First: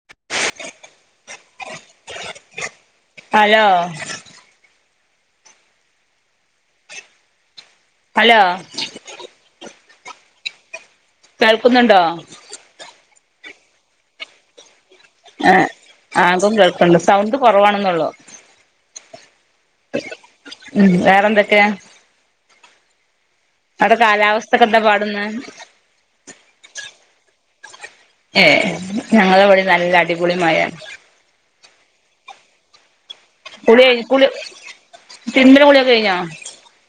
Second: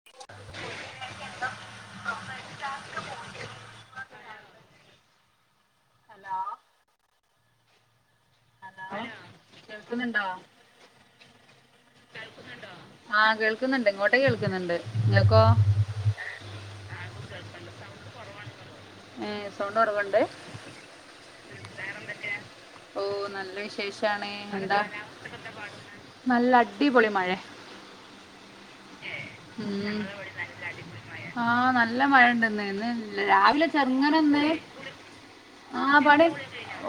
[inaudible] Hello hello hello hello കേൾക്കുന്നുണ്ടോ കേൾക്കുന്നുണ്ടോ ആഹ് കേൾക്കുന്നുണ്ട് ഇങ്ങോട്ടങ കേൾക്കുന്നുണ്ട് നിങ്ങൾക്കോ ഏഹ്ആകും കേൾക്ക്ണ്ട് സൗണ്ട് കുറവാണെന്നള്ളോ. ഏഹ് സൗണ്ട് കൊറ ഉം വേറെന്തൊക്കെയാ ഓ നല്ല അവിടെ വിശേഷാണ് കാലാവസ്ഥക്കെ എന്താ പാടന്ന് നല്ല അടിപൊളി മഴ. ഏഹ് ഞങ്ങളിവടെം നല്ല അടിപൊളി മഴയാണ്. ആഹ് നല്ല മഴ ഇണ്ടെന്ന്. രാവിലെ കുളി കഴി കുളി ചെറുങ്ങനന്നേ തിരുമ്പലും കുളിയൊക്കെ ആഹ് കഴിഞ്ഞോ പണി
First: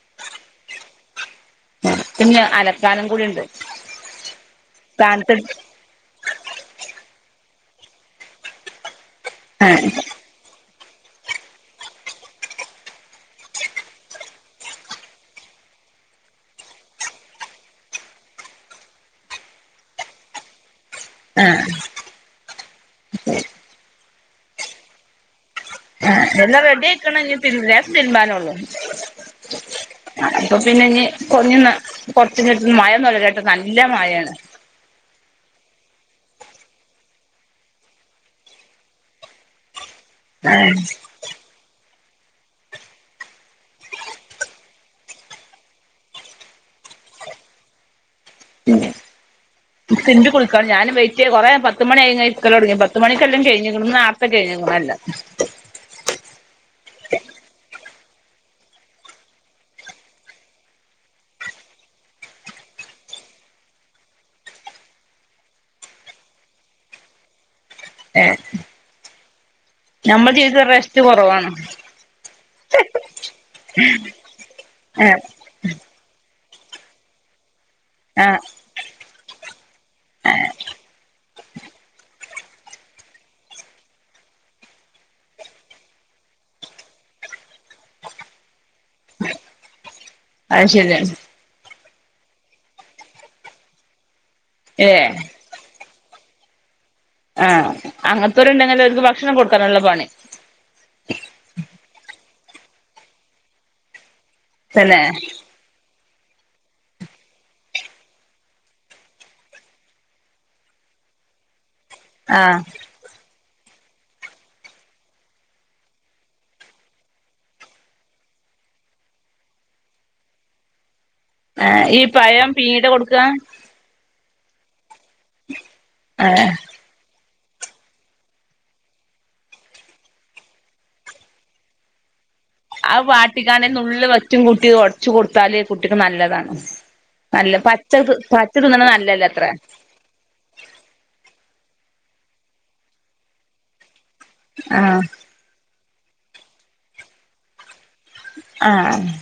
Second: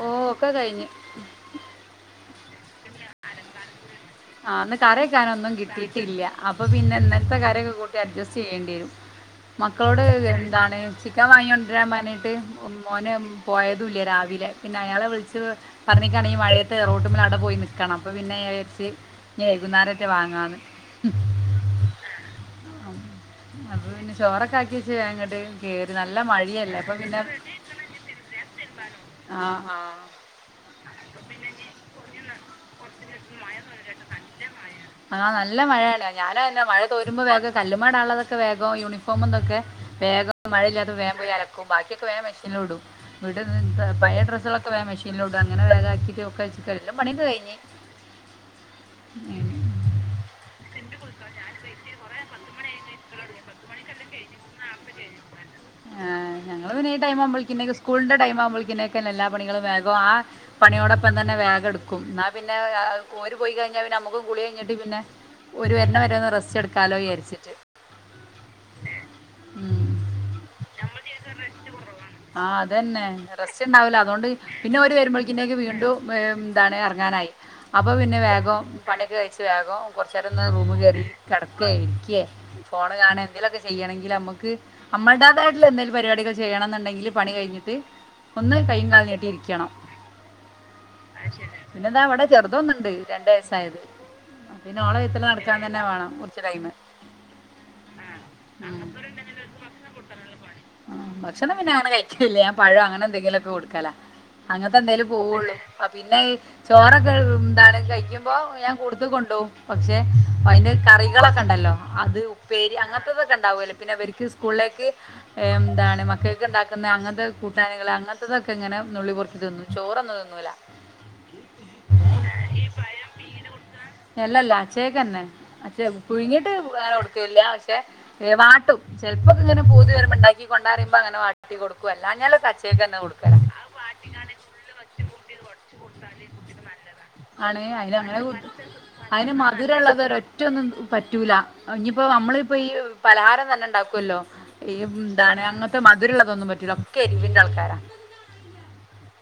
ഓ ഒക്കെ കഴിഞ്ഞ് പിന്നെ അലക്കാനും കൂടിയുണ്ട്. ആന്ന് കറിവെക്കാന് ഒന്നും കിട്ടിയിട്ടില്ല. അപ്പൊ പിന്നെ ഇന്നലത്തെ കറിയൊക്കെ കൂട്ടി അഡ്ജസ്റ്റ് ചെയ്യേണ്ടി വരും ആഹ് മക്കളോട് എന്താണ് ചി ക്കൻ വാങ്ങിക്കൊണ്ടിരാൻ പറഞ്ഞിട്ട് മോന് പോയതും ഇല്ല രാവിലെ പിന്നെ അയാളെ വിളിച്ച് പറഞ്ഞിട്ടാണെങ്കിൽ മഴയത്ത് റോട്ടുമ്മേൽ അവടെ പോയി നിക്കണം അപ്പൊ പിന്നെ ഞാൻ വിചാരി വൈകുന്നേരത്തെ വാങ്ങാന്ന്. ആഹ് അപ്പൊ പിന്നെ ചോറൊക്കെ ആക്കിവെച്ച് വേഗം ഇങ്ങട്ട് കേറി നല്ല ആഹ് എല്ലാം മഴയല്ലേ റെഡി അപ്പൊ ആയിക്കണ് പിന്നെ ഇഞ്ഞി ലേസം തിരുമ്പാനൊള്ളു. ആ ആ അപ്പൊ പിന്നെ ഇനി കൊടഞ്ഞൊന്ന് ച്ചട്ട മഴന്നല്ല കേട്ട് നല്ല മഴയാണ്. [inaudible] ആഹ് നല്ല മഴയാണ് ഞാനുംങ്ങനെ മഴ തോരുമ്പോ വേഗം കല്ലുമേയിടാനുള്ളതൊക്കെ വേഗം യൂണിഫോമും ഇതൊക്കെ വേഗം മഴയില്ലാത്പ്പൊ വേഗം പോയി അലക്കും ബാക്കിയൊക്കെ മെഷീനിലും ഇടും. വീട് പയ ഡ്രസ്സുകളൊക്കെ വേഗം മെഷീനിലോട്ട് അങ്ങനെ വേഗാക്കിട്ട് ഒക്കെല്ല പണീ കഴിഞ്ഞ് ഉം ന്റ് കുളിക്കാണ് ഞാന് വെയിറ്റ് കൊറെ പത്ത് മണി കഴിഞ്ഞ് ഇരിക്കലുടങ്ങി പത്ത് മണിക്കെല്ലാം കഴിഞ്ഞേക്കണു കഴിഞ്ഞേക്കണ് എല്ലാം ആഹ് ഞങ്ങള് പിന്നെ ഈ ടൈം ആകുമ്പോളേക്കും സ്കൂളിന്റെ ടൈംമാവുമ്പോളേക്കും എല്ലാ പണികും വേഗോ ആഹ് പണിയോടൊപ്പം തന്നെ വേഗം എടുക്കും എന്നാ പിന്നെ ഓര് പോയി കഴിഞ്ഞാ പിന്നെ നമുക്ക് കുളി കഴിഞ്ഞിട്ട് പിന്നെ ഓരു വരണ വരെ ഒന്ന് റെസ്റ്റ്‌ എടുക്കാലോ വിചരിച്ചിട്ട്. ഏഹ് ഉം നമ്മ ജീവിതത്തിൽ റെസ്റ്റ് കുറവാണ്. ആഹ് അതന്നെ റെസ്റ്റ് ഉണ്ടാവില്ല അതുകൊണ്ട് പിന്നെ ഓര് ഏ വരുമ്പോഴേക്കിന്നേക്ക് വീണ്ടും എന്താണ് ഇറങ്ങാനായി അപ്പൊ പിന്നെ ആ വേഗം പണിയൊക്കെ കഴിച്ചു വേഗം കൊറച്ച് നേരം ഒന്ന് റൂമ് കയറി കിടക്കേ ഇരിക്കെ ഫോണ് കാണുവേ എന്തെേലുമൊക്കെ ചെയ്യണെങ്കിൽ നമുക്ക് നമ്മളുടേതായിട്ടുള്ള എന്തേങ്കിലും പരിപാടികൾ ചെയ്യണംന്നുണ്ടെങ്കില് പണി കഴിഞ്ഞിട്ട് ഒന്ന് കൈയും കാലും നീട്ടിയിരിക്കണം. അയ് ശെരിയാണ് പിന്നെന്താവിടെ ചെറുതോന്നുണ്ട് രണ്ട് വയസായത്. പിന്നെ ഏ ഓളെ വെച്ചോണ്ട് നടക്കാൻ തന്നെ വേണം കുറച്ച് ടൈമ് ആഹ്അങ്ങനത്തൊരുണ്ടെങ്കിലും ഓര്ക്ക് ഭക്ഷണം കൊടുക്കാനുള്ള പണി. ആഹ് ഭക്ഷണം പിന്നെ അങ്ങനെ കഴിക്കില്ല ഞാൻ പഴം അങ്ങനെ എന്തെങ്കിലും ഒക്കെ കൊടുക്കലാ അങ്ങനത്തെ തന്നെ എന്തേലും പോവുള്ളൂ. ആ പിന്നെ അത് ചോറക് ന്താണ് കഴിക്കുമ്പോ ഞാൻ കൂട്ത്ത് കൊണ്ടോകും പക്ഷെ അതിന്റെ കറികളൊക്കെ ണ്ടല്ലോ? അത് ആ ഉപ്പേരി അങ്ങൻത്തതൊക്കെ ണ്ടാവൂല്ലോ പിന്നെ വര്ക്ക് സ്കൂളിലേക്ക് ഏ എന്താണ് മക്കക്ക്‌ ണ്ടാക്കുന്ന അങ്ങൻത്തെ കൂട്ടാന്കള് അങ്ങൻത്തതൊക്കെ ഇങ്ങനെ നുള്ളി പോർക്കി തിന്നും. ചോറൊന്നും തിന്നൂല. ഏ ഈ പഴം പീങ്ങീട്ടാ കൊടുക്ക? എല്ലല്ല അച്ചേയ്ക്കന്നെ അച്ച ആ പുഴുങ്ങിട്ട് അങ്ങന കൊടുക്ക്‌ ല്ല പക്ഷെ ഏ വാട്ടും ചെൽപ്പൊക്കെ ഇങ്ങനെ പൂതി പറിമ്പോ ണ്ടാക്കി കൊണ്ടാറിമ്പോ അങ്ങനെ വാട്ടി കൊടുക്കും അല്ലാഞ്ഞാൽ [unintelligible] അത് വാട്ടിക്കാണ്ട് ഒര് നുള്ള് വറ്റും കുട്ടി ഒട്ച്ച് കൊടുത്താല് കുട്ടിക്ക് നല്ലതാണ്. നല്ല ആണ് പച്ച ത് പച്ച ത് ന്ന്ണ് നല്ലതല്ല ത്രേ വ്ട്ള്ളത് ഒരൊറ്റ ഒറ്റൊന്നും പറ്റൂല ഞ്ഞിപ്പോ നമ്മളിപ്പോ ഈ പലഹാരം തന്നെ ണ്ടാക്കുവല്ലോ ഈ ആ എന്താണ് അങ്ങൻത്തെ മധുരള്ളതൊന്നും പറ്റൂല ഒക്കെ എരിവിന്റെ ആൾക്കാരാ ആ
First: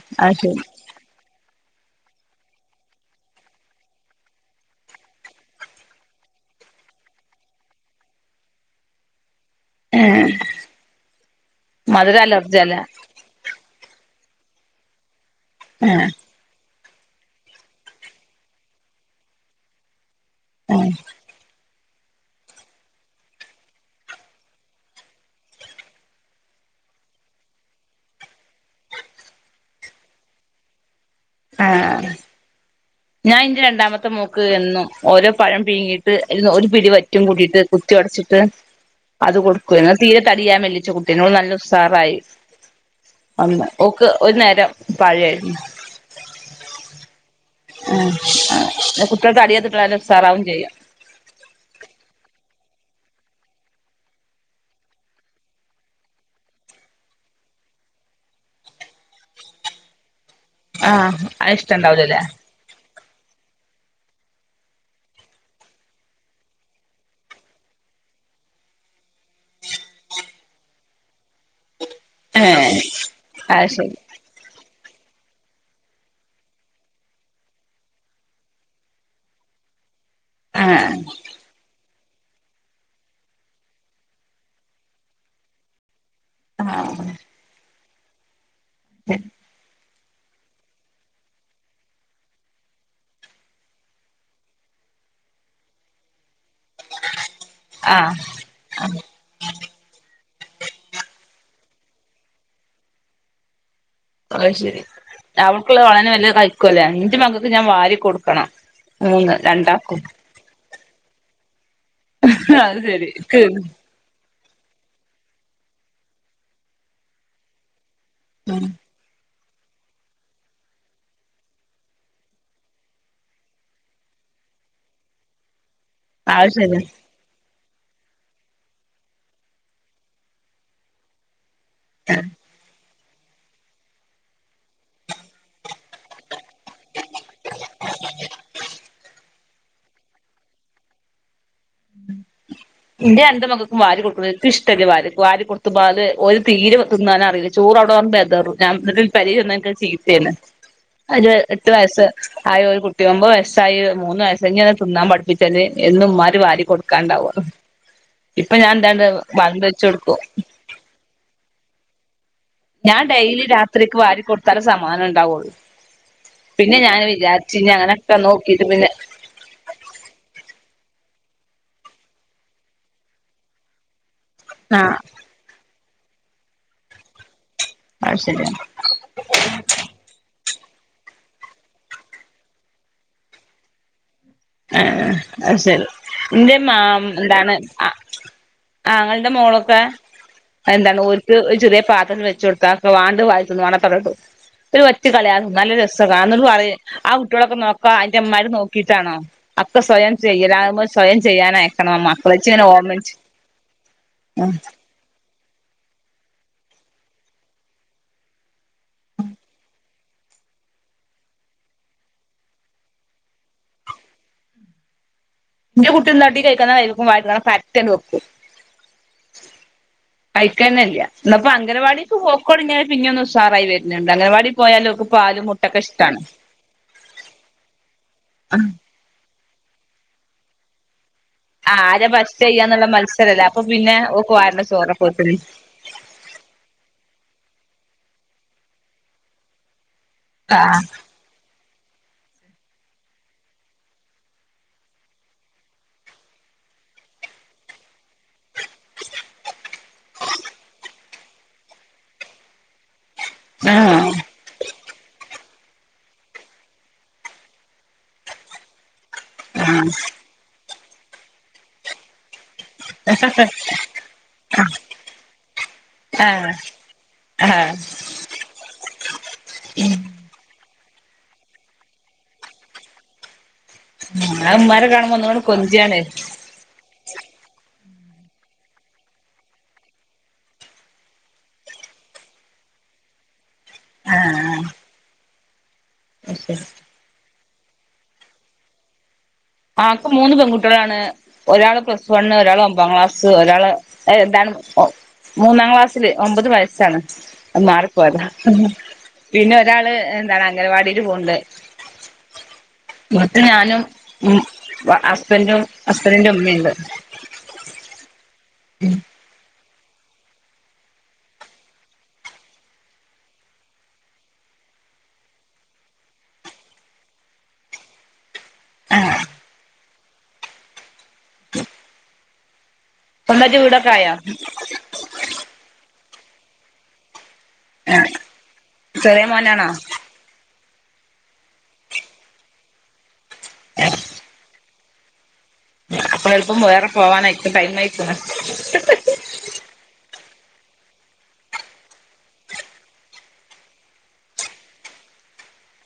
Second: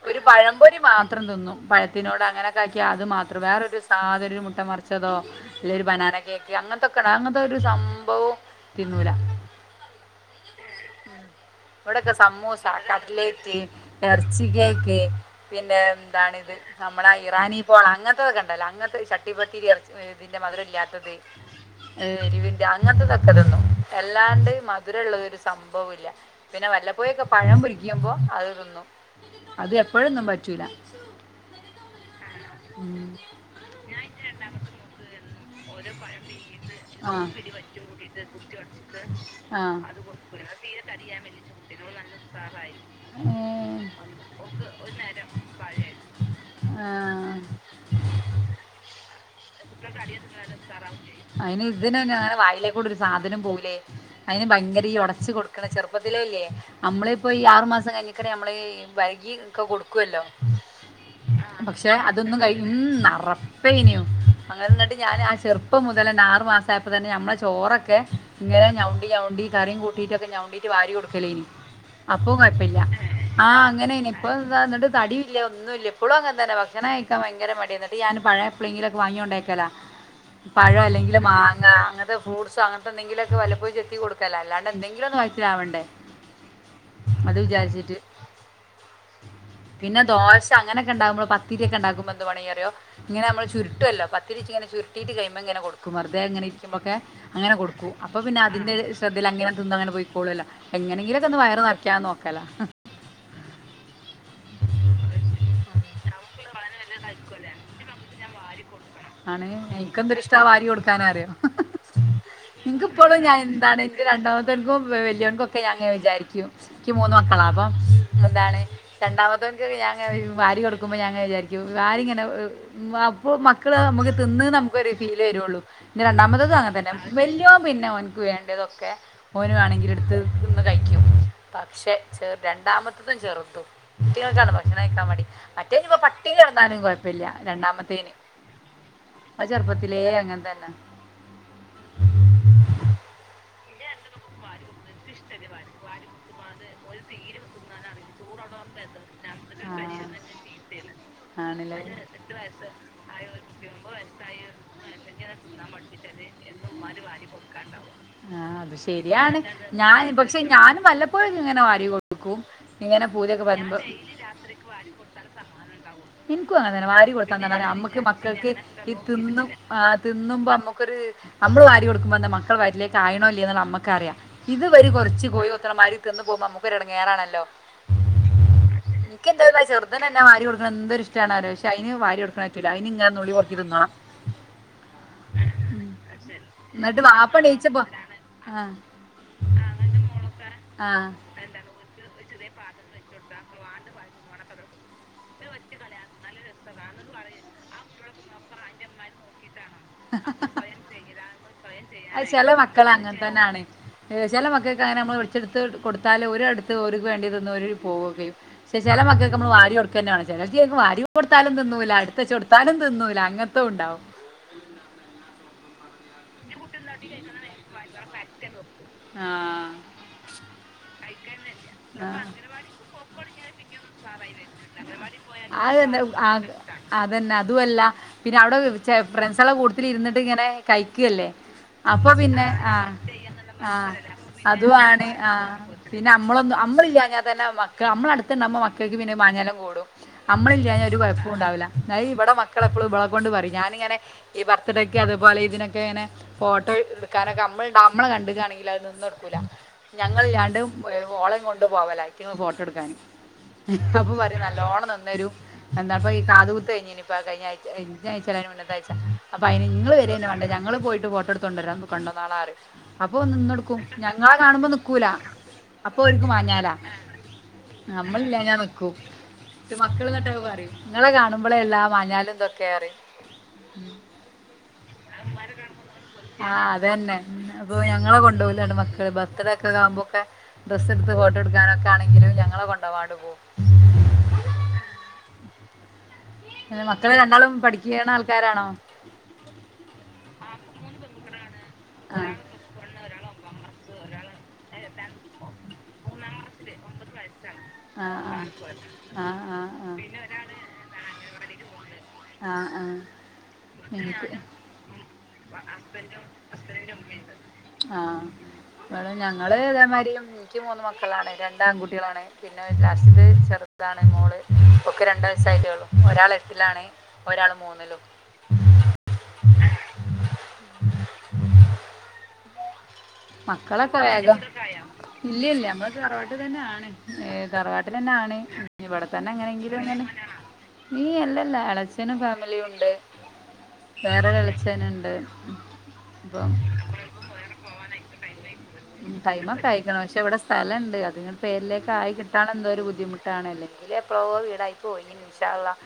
ഒരു അത് ശരി പഴംപൊരി മാത്രം തിന്നും പഴത്തിനോട് അങ്ങനെ താക്കി അത് മാത്രം വേറൊരു സാധനും ഒരു മുട്ട മർച്ചതോ അല്ലേ ഒരു ബനാന കേക്ക് അങ്ങൻത്തൊക്കെണ്ട് അങ്ങൻത്തൊര് സംഭവും തിന്നൂല ഏഹ് ഇവടൊക്കെ സമ്മുസ, അല്ലേ കടലേറ്റ്, എർച്ചി കേക്ക്, പിന്നെ ആഹ് എന്താണിത് നമ്മളെ ആ ഇറാനി പോള, അങ്ങൻത്തതൊക്കെണ്ടല്ലോ അങ്ങൻത്തെ ചട്ടിപ്പത്തിരി, എറച്ചി ഇതിന്റെ മധും ആഹ് ഇല്ലാത്തത് എരിവിന്റെ അങ്ങൻത്തതൊക്കെ തിന്നും അല്ലാത്തത് മധുരള്ളത് ഒരു സംഭവൂല്ല പിന്നെ വല്ലപ്പോയൊക്കെ പഴം പൊരിയ്ക്കുമ്പോ അത് തിന്നും അത് എപ്പഴൊന്നും പറ്റൂല ഏഹ് ഞാൻ ഇന്റെ രണ്ടാമത്തെ മോക്ക് എന്നും ഓരോ പഴം പീങ്ങിയിട്ട് അയ്ൽന്ന് ഒരു പിടി ആ. വറ്റും കൂട്ടീട്ട് കുത്തി ഒട്ച്ച്ട്ട് അത് ആ കൊട്ക്കും എന്നും തീരെ തടിയ്യാതെ മെല്ലിച്ച കുട്ട് കുട്ട്യേയ്നു ഓള് നല്ല ഉസാറായി അന്ന് ഏ, ഓക്ക് ഒരു നേരം പഴേര്ന്ന് ആഹ് ആ ന്ന കുട്ട്യോള് തടിയൊക്കെ കിട്ടി നല്ല ഉസാറാവും ചെയ്യും അയ്ന് ഇതിനയ്ന് അങ്ങനെ വായലേക്കൂടെ ഒരു സാധനും പോകൂലേയ് അതിന് ഭയങ്കര ഈ ഒടച്ചു കൊടുക്കണ ചെറുപ്പത് ത്തിലേ ഇല്ല്യേ അമ്മളിപ്പോ ഈ ആറു മാസം കഴിഞ്ഞയ്ക്ക്‌ന് നമ്മള് ഈ വെര്കി ഒക്കെ കൊടുക്കുവല്ലോ ആഹ് ആ അത് പക്ഷെ ഇഷ്ടണ്ടാവൂലല്ലേ അതൊന്നും കഴി ഉം ഉം അറപ്പേയ്നു അങ്ങനെന്ന്ട്ട് ഞാന് ആ ചെറുപ്പം മുതലെന്നെ ആറു മാസം ആയ്പ്പ തന്നെ ഞമ്മളെ ചോറൊക്കെ ഇങ്ങന ഞവ്ണ്ടി ഞവ്ണ്ടി കറിം കൂട്ടീറ്റൊക്കെ ഞവ്ണ്ടി റ്റ് വാരി കൊട്ക്കലേയ്ന് അപ്പ ഏഹ് കൊഴ്പ്പല്ല്യ ആ അത് ശരി അങ്ങനെയ്ന് ഇപ്പളും താ ന്നിട്ട് തടിംയില്ല ഒന്നും ഇല്ല്യ ഇപ്പ്ളും അങ്ങൻതന്നെ ഭക്ഷണം കഴിക്കാൻ ഭയങ്കര മടിയ ന്നിട്ട് ഞാൻ പഴയ എപ്പ്ളേങ്കിലൊക്കെ വാങ്ങി കൊണ്ടേയക്കല പഴോ ആഹ് അല്ലെങ്കിൽ മാങ്ങേ ആ അങ്ങൻത്തെ ഫ്രൂട്സോ അങ്ങൻത്തെ ന്തെങ്കിലൊക്കെ വല്ലപ്പോയും ചെത്തി കൊടുക്കലാ അല്ലാണ്ടെ എന്തെങ്കിലും ഒന്ന് വയറ്റ് റ്റ്ലാവണ്ടേ അത് വിചാര്ച്ച്ട്ട് ഉം പിന്നെ ദോശ അങ്ങനൊക്കെണ്ടാവുമ്പോ പത്തിരിയൊക്കെ ണ്ടാക്കുമ്പോ എന്ത്‌ പണിയ്യ റ്യോ ഇങ്ങനെ നമ്മള് ചരുട്ടുവല്ലോ പത്തിരിച്ച് ഇങ്ങനെ ചരുട്ടീട്ട് കയ്മങ്ങനെ കൊട്ക്കും വെുതെ അങ്ങനെ ഇരിക്ക്യമ്പൊക്കേ അങ്ങനെ കൊടുക്കും ആഹ് അപ്പ പിന്നെ അതിന്റെ ശ്രദ്ധയിൽ അങ്ങനെ തിന്നങ്ങനെ പൊയ് ക്കോളൊല്ല എങ്ങനെങ്കിലൊക്കെ ഒന്ന് വയറ് നർക്ക്യാന്ന് നോക്കല അത് ശരി അവൾക്കുള്ളത് ഓളന്നെ വെല്ലേ കഴ് അവളെന്നെ എല്ലാം കഴിക്കുവല്ലേ ന്റെ മക്കക്ക് ഞാൻ വരിക്കൊടുക്കണം. മൂന്ന് ആണ് എനിയ്ക്ക്‌ രണ്ടാക്കും എന്തൊരിഷ്ടാ വാരി കൊടുക്കാനറ്യോ. അത് ഇൻക്ക് ശരി പ്പളും ഞാ ക്ക് എന്താണ് ന്റെ രണ്ടാമത്തെ ൻക്കും വ വല്ല്യേൻക്കും ഒക്കെ ഞാൻ ഇങ്ങനെ വിചാരിക്കും ഇക്ക് മൂന്ന് മക്കളാ അപ്പം എന്താണ് രണ്ടാമത്തെ ൻക്ക് ക്കെ ഞാൻ ഇങ്ങനെവാരി കൊടുക്കുമ്പോ ഞാ ഇങ്ങനെ വിചാരി കും വാരിങ്ങനെ അപ്പോ മക്കൾ നമ്മക്ക് തിന്ന് നമുക്കൊരു ഫീല് വരുള്ളൂ ഇന്റെ അത് രണ്ടാമത്തതും ശരിയാ അങ്ങൻതന്നെ വല്ല്യേൻ പിന്നെ ഓനക്ക് വേണ്ടതൊക്കെ ഓന് വേണങ്കിൽ ടുത്ത് തിന്ന് കഴിക്കും പക്ഷെ ചെർ രണ്ടാമത്തതും ചെറുതും ഇറ്റിങ്ങൾക്കാണ് ഭക്ഷണം കഴിക്കാൻ മടി മറ്റേ നിപ്പോ പ ട്ടിനിട്ന്നാലും കൊഴപ്പില്ല രണ്ടാമത്തേന് ഓൻ ചെറുപ്പത്തിലേ അങ്ങൻ തന്നെ ഇന്റെ രണ്ട് മകൾക്കും വാരി കൊടുക്ക് ണേ ഇൻക്ക് ഇഷ്ടല്ല വാരി വാരി കൊടുത്തു മ്പോല് ഓല് തീരെ തിന്നാന് അറീല ചോറ് അവിടെങ്ങാനും ബെതറും ഞാൻ ങ്ങട്ട് പെരീ ചെന്നാ ഇൻക്ക് ചീത്തേണ് ഒര്എട്ട് ആണല്ലേ വയസ്സ്ആയ ഒരു കുട്ടി ഒമ്പ വയസ്സ് ആയ മൂന്ന് വയസ്സ് ഇഞ്ഞ് ന്നാതിന്നാൻ പഠിപ്പി ച്ചല് എന്നും മ്മാര് വാരി കൊട്ക്കാണ്ടാവോ ആ ഇപ്പൊ ഞാൻ അത് ന്താണ്ട് വള്മ്പി വെച്ചൊട്ക്കും പ്പഴും ഇങ്ങനെ വരി കൊടുക്കും ഞാൻ ഇങ്ങനെ ഡെയിലി പൂതിയൊക്കെ വരുമ്പോ രാത്രിക്ക് വാരി കൊടുത്താല സമാധാനം ഉണ്ടാവുള്ളൂ ഇൻക്കും അങ്ങൻ പിന്നെ തന്നെ ഞാൻ വാരി വിചാരിച്ച് കൊടുക്കാന്നറ്ഞ്ഞാ ഇനി നമ്മക്ക് അങ്ങനൊക്കെ മക്കൾക്ക് നോക്കിട്ട് പിന്നെ ഈ തിന്നും ആ തിന്നുമ്പോ നമ്മുക്കൊരു നമ്മള് വാരി കൊടുക്കുമ്പ ന്താ മക്കളെ വയറ്റിലേക്ക് ആയിണോ ല്ലേ ന്ന് ള്ളെ നമ്മക്കറിയ ഇത് വര് ആഹ് കൊറ്ച്ച് കോഴി കൊത്ത്ണ മാരി തിന്ന് പോകുമ്പോ നമ്മക്ക് ഒര് എട ങ്ങേറാണല്ലോ അഹ് ശരിയ ക്ക് എന്താന്നാൽ ചെറ്ത് നന്നാ വാരി കൊടുക്കണന്തൊരുഇഷ്ടണാലോ പക്ഷേ അയിന് വരി കൊടുക്ക്ണെ പറ്റുല്ല അയിന് ഇങ്ങനെ നുള്ളി പൊറ്ക്കി തിന്നാ ആഹ് അഹ് ശരി എന്റെ മാ എന്നിട്ട് വാപ്പ എന്താണ് എണീച്ചപ്പോ ആ ആങ്ങള്ടെ മോളൊക്കെ എന്താണ് ആഹ് ഓ ക്ക് ഒര് ചെറിയ പാത്രം വെച്ച് കൊടുത്താ ഓക്ക് വാണ്ടെ വാരി തിന്ന് വാണ്ടാത്ത ഔടെ ഇട്ട് പോവും ഒരു വറ്റ് കളയാതെ തിന്ന നല്ല രസാ കാണാ ഇന്നട്ട് പറയ് ആ കുട്ടികളൊക്കെ നോക്കാ അയിന്റെമ്മാര് നോക്കിയിട്ടാണോ അഹ് ഒക്കെ സ്വയം ചെയ്യലാ നമ്മ്സ്വയം ചെയ്യാനയക്കണം നമ്മ മക്കളെച്ച് ഇങ്ങനെ ഓമൻച്ച് ചെല മക്കക്ക് അങ്ങനെ നമ്മള് വെച്ചെടുത്ത് കൊടുത്താല് ഓര് ട്ത്ത് ഓര്ക്ക് വേണ്ടിയത് തിന്ന് ഓര് പോവൊ ക്കെയും പക്ഷേ ചെല മക്കൾക്ക് നമ്മൾ വാരി കൊടുക്കന്നെ മാണ്ണം ചെലോൽക്ക് ചെൽപ്പം വരി കൊടുത്താലും തിന്നൂല ഇട്ത്ത് വച്ച് കൊടുത്താലും തിന്നൂല അങ്ങൻ ത്തൊ ഉണ്ടാവും ന്റെകുട്ടി ന്താട്ടി ക [unintelligible] പരത്തിയാണ്ട് വെക്കും ആഹ് കഴിക്കന്നെല്ല ഇന്ന് പ്പം അംഗനവാടിക്ക് പോക്കോടങ്ങിയാരെ പിന്നെ ഒന്ന് ഉാറായി വര്ന്ന്ണ്ട് അംഗ ലവാടി പോയാല് ഓക്ക് പാലും മുട്ട അത് ക്കെ തന്നെ ഇഷ്ടാണ് ആ, അതന്നെ അതുഅല്ല പിന്നെ അവിടെ ഫ്രണ്ട്സൊളെകൂട്ടത്തില് ഇരുന്നിട്ട് ഇങ്ങനെ കഴിക്കല്ലേ ആരെ അപ്പൊ ഫസ്റ്റ് പിന്നെ ചെയ്യാന്നുള്ള മത്സരല്ലേ അപ്പൊ ആഹ്ആഹ് പിന്നെ ഓക്ക് വാരണ അതു ആണ് ചോറൊക്കൊത്തിന് ആഹ് പിന്നെ നമ്മളൊന്നും നമ്മളില്ലാന്നാ തന്നെ മക്ക് നമ്മള അടുത്ത് ണ്ടാ വ് പ്പോ മക്കൾക്ക് പിന്നെ മാഞ്ഞാളം കൂടും നമ്മളില്ലാ ആഹ് ഞാ ഒരു കുഴപ്പവും ഉണ്ടാവൂല്ല ന്ന ഹ് ഇവിടെ മക്കള് എപ്പളും ഇവള കൊണ്ട് പറയ് ഞാനിങ്ങനെ ഈ ബർത്ത്ഡേക്കെ അതുപോലെ ഇതിനൊക്കെങ്ങനെ ഫോട്ടോ എടുക്കാനൊക്കെ നമ്മൾ ണ്ടാ നമ്മളെ കണ്ട് കാണ ങ്കി ല്ലഹ് നിന്ന് ടുക്കൂല ഞങ്ങള് ഇല്ലാണ്ട് ഓളെ കൊണ്ട് പോവലാ അയിറ്റങ്ങൾ ഫോട്ടം ട്ക്കാന് ആഹ് അപ്പൊ പറയ് നല്ലോണ്ണം നിന്നരും എന്താ ഇപ്പ ഈ കാത് കുത്ത് കഴിഞ്ഞി നി ഇപ്പ കഴിഞ്ഞാഴിച്ച കയിഞ്ഞായിച്ചല്ല അയിന്റെ മുന്ന ത്തായിച്ച അപ്പയ്ന് ഇങ്ങൾ ആഹ് വരന്നെ വാണ്ട ഞങ്ങള് പോയിട്ട് ഫോട്ടടുത്ത് കൊണ്ട ര കൊണ്ടന്നോളാ റിം അപ്പം നിന്നെടുക്കും ഞങ്ങളെ കാണുമ്പം നിക്കൂല അപ്പൊ ഓൽക്ക് ആഹ് മാഞ്ഞാളാ ആഹ് നമ്മളില്ലാഞ്ഞാ നിക്കു ൻ്റെ മക്കൾ ന്ന്ട്ട് പറയും നിങ്ങളെ കാണുമ്പോള എല്ലാ മഞ്ഞാലും തെക്കെ അറിയും അഹ് ഉമ്മാരെ കാണുമ്പോ ന്ഒന്നൂടെ കൊഞ്ചാണ് ആഹ് അതന്നെ അപ്പൊ ഞങ്ങളെ കൊണ്ടപോകുല മക്കള് ബർത്ത്ഡേ ഒക്കെ ആകുമ്പോ ഒകെ ഡ്രസ്സ് എടുത്ത് ഫോട്ടോ എടുക്കാനൊക്കെ ആണെങ്കിലും ഞങ്ങളെ കൊണ്ടാകാതേ പോകും ആഹ് [unintelligible] ഏ മക്കൾ രണ്ടാളും പഠിക്കണ ആൾക്കാരാണോ ആക്ക് മൂന്ന് പെൺകുട്ടികളാണ് ഒരാള് പ്ലസ് വൺ ഒരാള് ഒമ്പാം ക്ലാസ് ഒരാള് എന്താണ് മൂന്നാം ക്ലാസ്സില് ഒമ്പത് വയസ്സാണ് അത് മാറി ആ പോയതാ ആ ആ പിന്നെ ഒരാള് ആ എന്താണ് അംഗനവാടിൽ പോവുന്നുണ്ട് ആഹ് ആഹ് ഉം ഹസ്ബൻ്റ് ഉം ഹസ്ബൻ്റ് ൻ്റെ ഉമ്മയുണ്ട് ആഹ് ഞങ്ങള് ഇതേമാരി എനിക്ക് മൂന്ന് മക്കളാണ് രണ്ട് ആൺകുട്ടികളാണ് പിന്നെ ലാസ്റ്റിൽ ചെറുതാണ് മോൾ ഓക്ക് രണ്ട് വയസ്സ് ആയിട്ടേ ഉള്ളു ഒരാൾ എട്ടിലാണ് ഒരാൾ മൂന്നിലും ആഹ് സ്വന്തായിട്ട് വീടൊക്കെ മക്കളൊക്കെ ആയോ വേഗം ഇല്ലല്ല ഞമ്മള് തറവാട്ട് തന്നെ ആണ് ഏ ആഹ് തറവാട്ടിൽന്നെ ആണ് ഇവിടെ ചെറിയ തന്നെ മോനാണോ എങ്ങനെങ്കിലും അങ്ങനെ ഈ അല്ലല്ല എളച്ചനും ഫാമിലിയും ഉണ്ട് വേറെ ഒരു എളച്ച ഛനുണ്ട് അപ്പ എളുപ്പം വേറെ പോവാനായിരിക്കും ടൈം ആയിക്ണ് ടൈമൊക്കെ ആയിക്ക്ന് പക്ഷെ ഇവിടെ സ്ഥലുണ്ട് അതി പേരിലേക്ക ആയി കിട്ടാ എന്തോ ഒരു ബുദ്ധിമുട്ട് കിട്ടിക്കാണെങ്കിൽ അല്ലെങ്കിൽ എപ്പോയേ വീടായി പോയിനീ ഇന്ഷാ അല്ലാഹ്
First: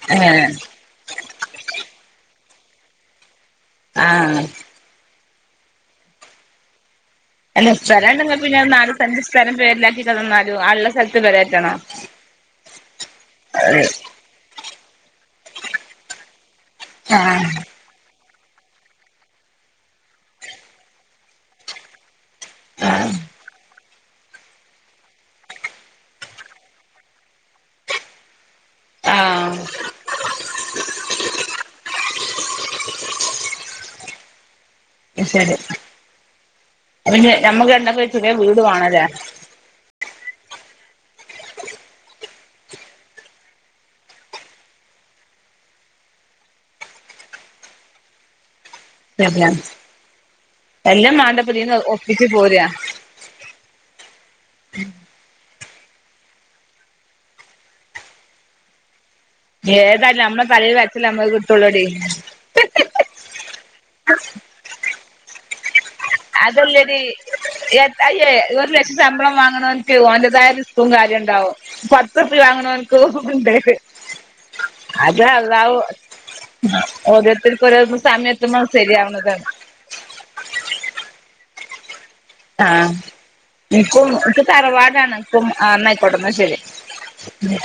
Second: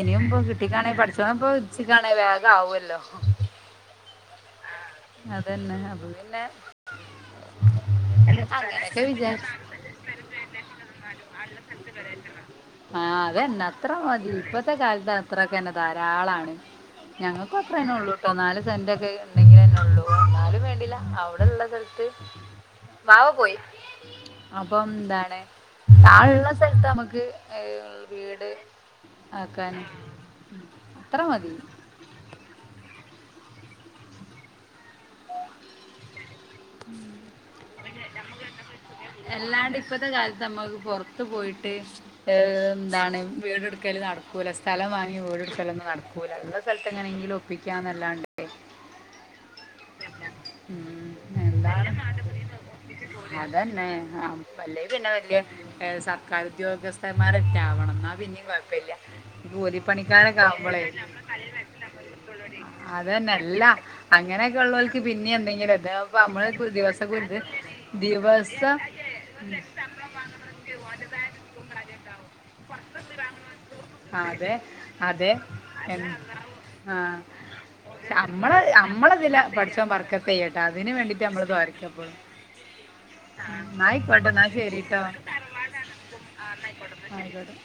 ഇനിയും ഇപ്പം കിട്ടിക്കാനേൽ പടച്ചോൻ വിധിച്ച് കാണേൽ ഇപ്പൊ വേഗം ആവൂല്ലോ ആഹ് ആഹ് അതന്നെ അപ്പ പിന്നെ അല്ല സ്ഥലം ഉണ്ടെങ്ക പിന്നെ നാല് അങ്ങനെയൊക്കെ സെൻ്റ് വിചാരിച്ച് സ്ഥലം പേരിലാക്കി തന്നാലും ആ ഉള്ള സ്ഥലത്ത് പെര കേറ്റണം ആഹ് അതന്നെ അത്ര മതി ഇപ്പത്തെ കാലത്ത് അത്രൊക്കെ തന്നെ ധാരാളാണ് ആഹ് ഞങ്ങൾക്ക ഉള്ളൂ കേട്ടോ നാല് സെൻ്റ് ഒക്കെ ഉണ്ടെങ്കിൽ ന്നെ ഉള്ളൂ ന്നാലും വേണ്ടില അവിടെള്ള സ്ഥലത്ത് ആഹ് വാവ പോയി അപ്പം എന്താണ് ആ ളള്ള സ്ഥലത്ത് നമക്ക് വീട് ആക്കൻ ആഹ് അത്ര മതി ശരി പിന്നെ നമ്മുക്ക് രണ്ടാക്കും ഒരു ചെറിയ വീട് വേണല്ലേ അല്ലാണ്ട് ഇപ്പത്തെ കാലത്ത് നമ്മുക്ക് പൊറത്ത് പോയിട്ട് ഏ എന്താണ് വീടെടുക്കല് നടക്കൂല സ്ഥലം വാങ്ങി വീട് എടുക്കലൊന്നും നടക്കൂല ഉള്ള സ്ഥലത്ത് എങ്ങനെയെങ്കിലും ഒപ്പിക്കാ ന്ന് അല്ലാണ്ട് ശരിയാ ഉം. എല്ലാം മണ്ടപ്പതിന്ന് എന്താണ് ഒപ്പിച്ച് പോരാ അതന്നെ ആ അല്ല പിന്നെ വല്യയ സർക്കാർ ഉദ്യോഗസ്ഥന്മാർല്ലാവണം എന്നാ പിന്നീം കുഴപ്പമില്ല ഈ ഏതായാലും കൂലിപ്പണിക്കാരൊക്കെ നമ്മളെ തലയിൽ വരച്ച തല്ലേ നമ്മക്ക് കിട്ടുള്ളോടി അത് തന്നെ അല്ല അങ്ങനെയൊക്കെ ഉള്ളവർക്ക് പിന്നെ എന്തെങ്കിലും ഒകെ അതല്ലടി അയ്യേ ഒരു ദിവസം ലക്ഷം ശമ്പളം വാങ്ങുന്നോന്ക് ഓൻ്റെ തായ റിസ്ക്കും കാര്യം ഉണ്ടാവും പത്ത്റുപ്പിയ വാങ്ങുന്നോന്ക്കും ഉണ്ട് അതെ അത് അതെ അള്ളാഹു എം ആഹ് ഓരോരുത്തർക്കും ഓരോരോ അമ്മള സമയത്തുമ്പോ അമ്മളതില ശരിയാവുന്നതാണ്. പട് ചോൻ ബർക്കത്തെയ്യട്ടെ, അതിന് വേണ്ടീട്ട് നമ്മള് ദോര്ക്കപ്പോഴും ആഹ് ഇൻക്കും ഇൻക്ക് എന്നാ ശരി കേട്ടോ തറവാടാണ്, അപ്പം ആഹ് ന്നയ്ക്കോട്ടെ, ന്നാ ശരി ആയിക്കോട്ടെ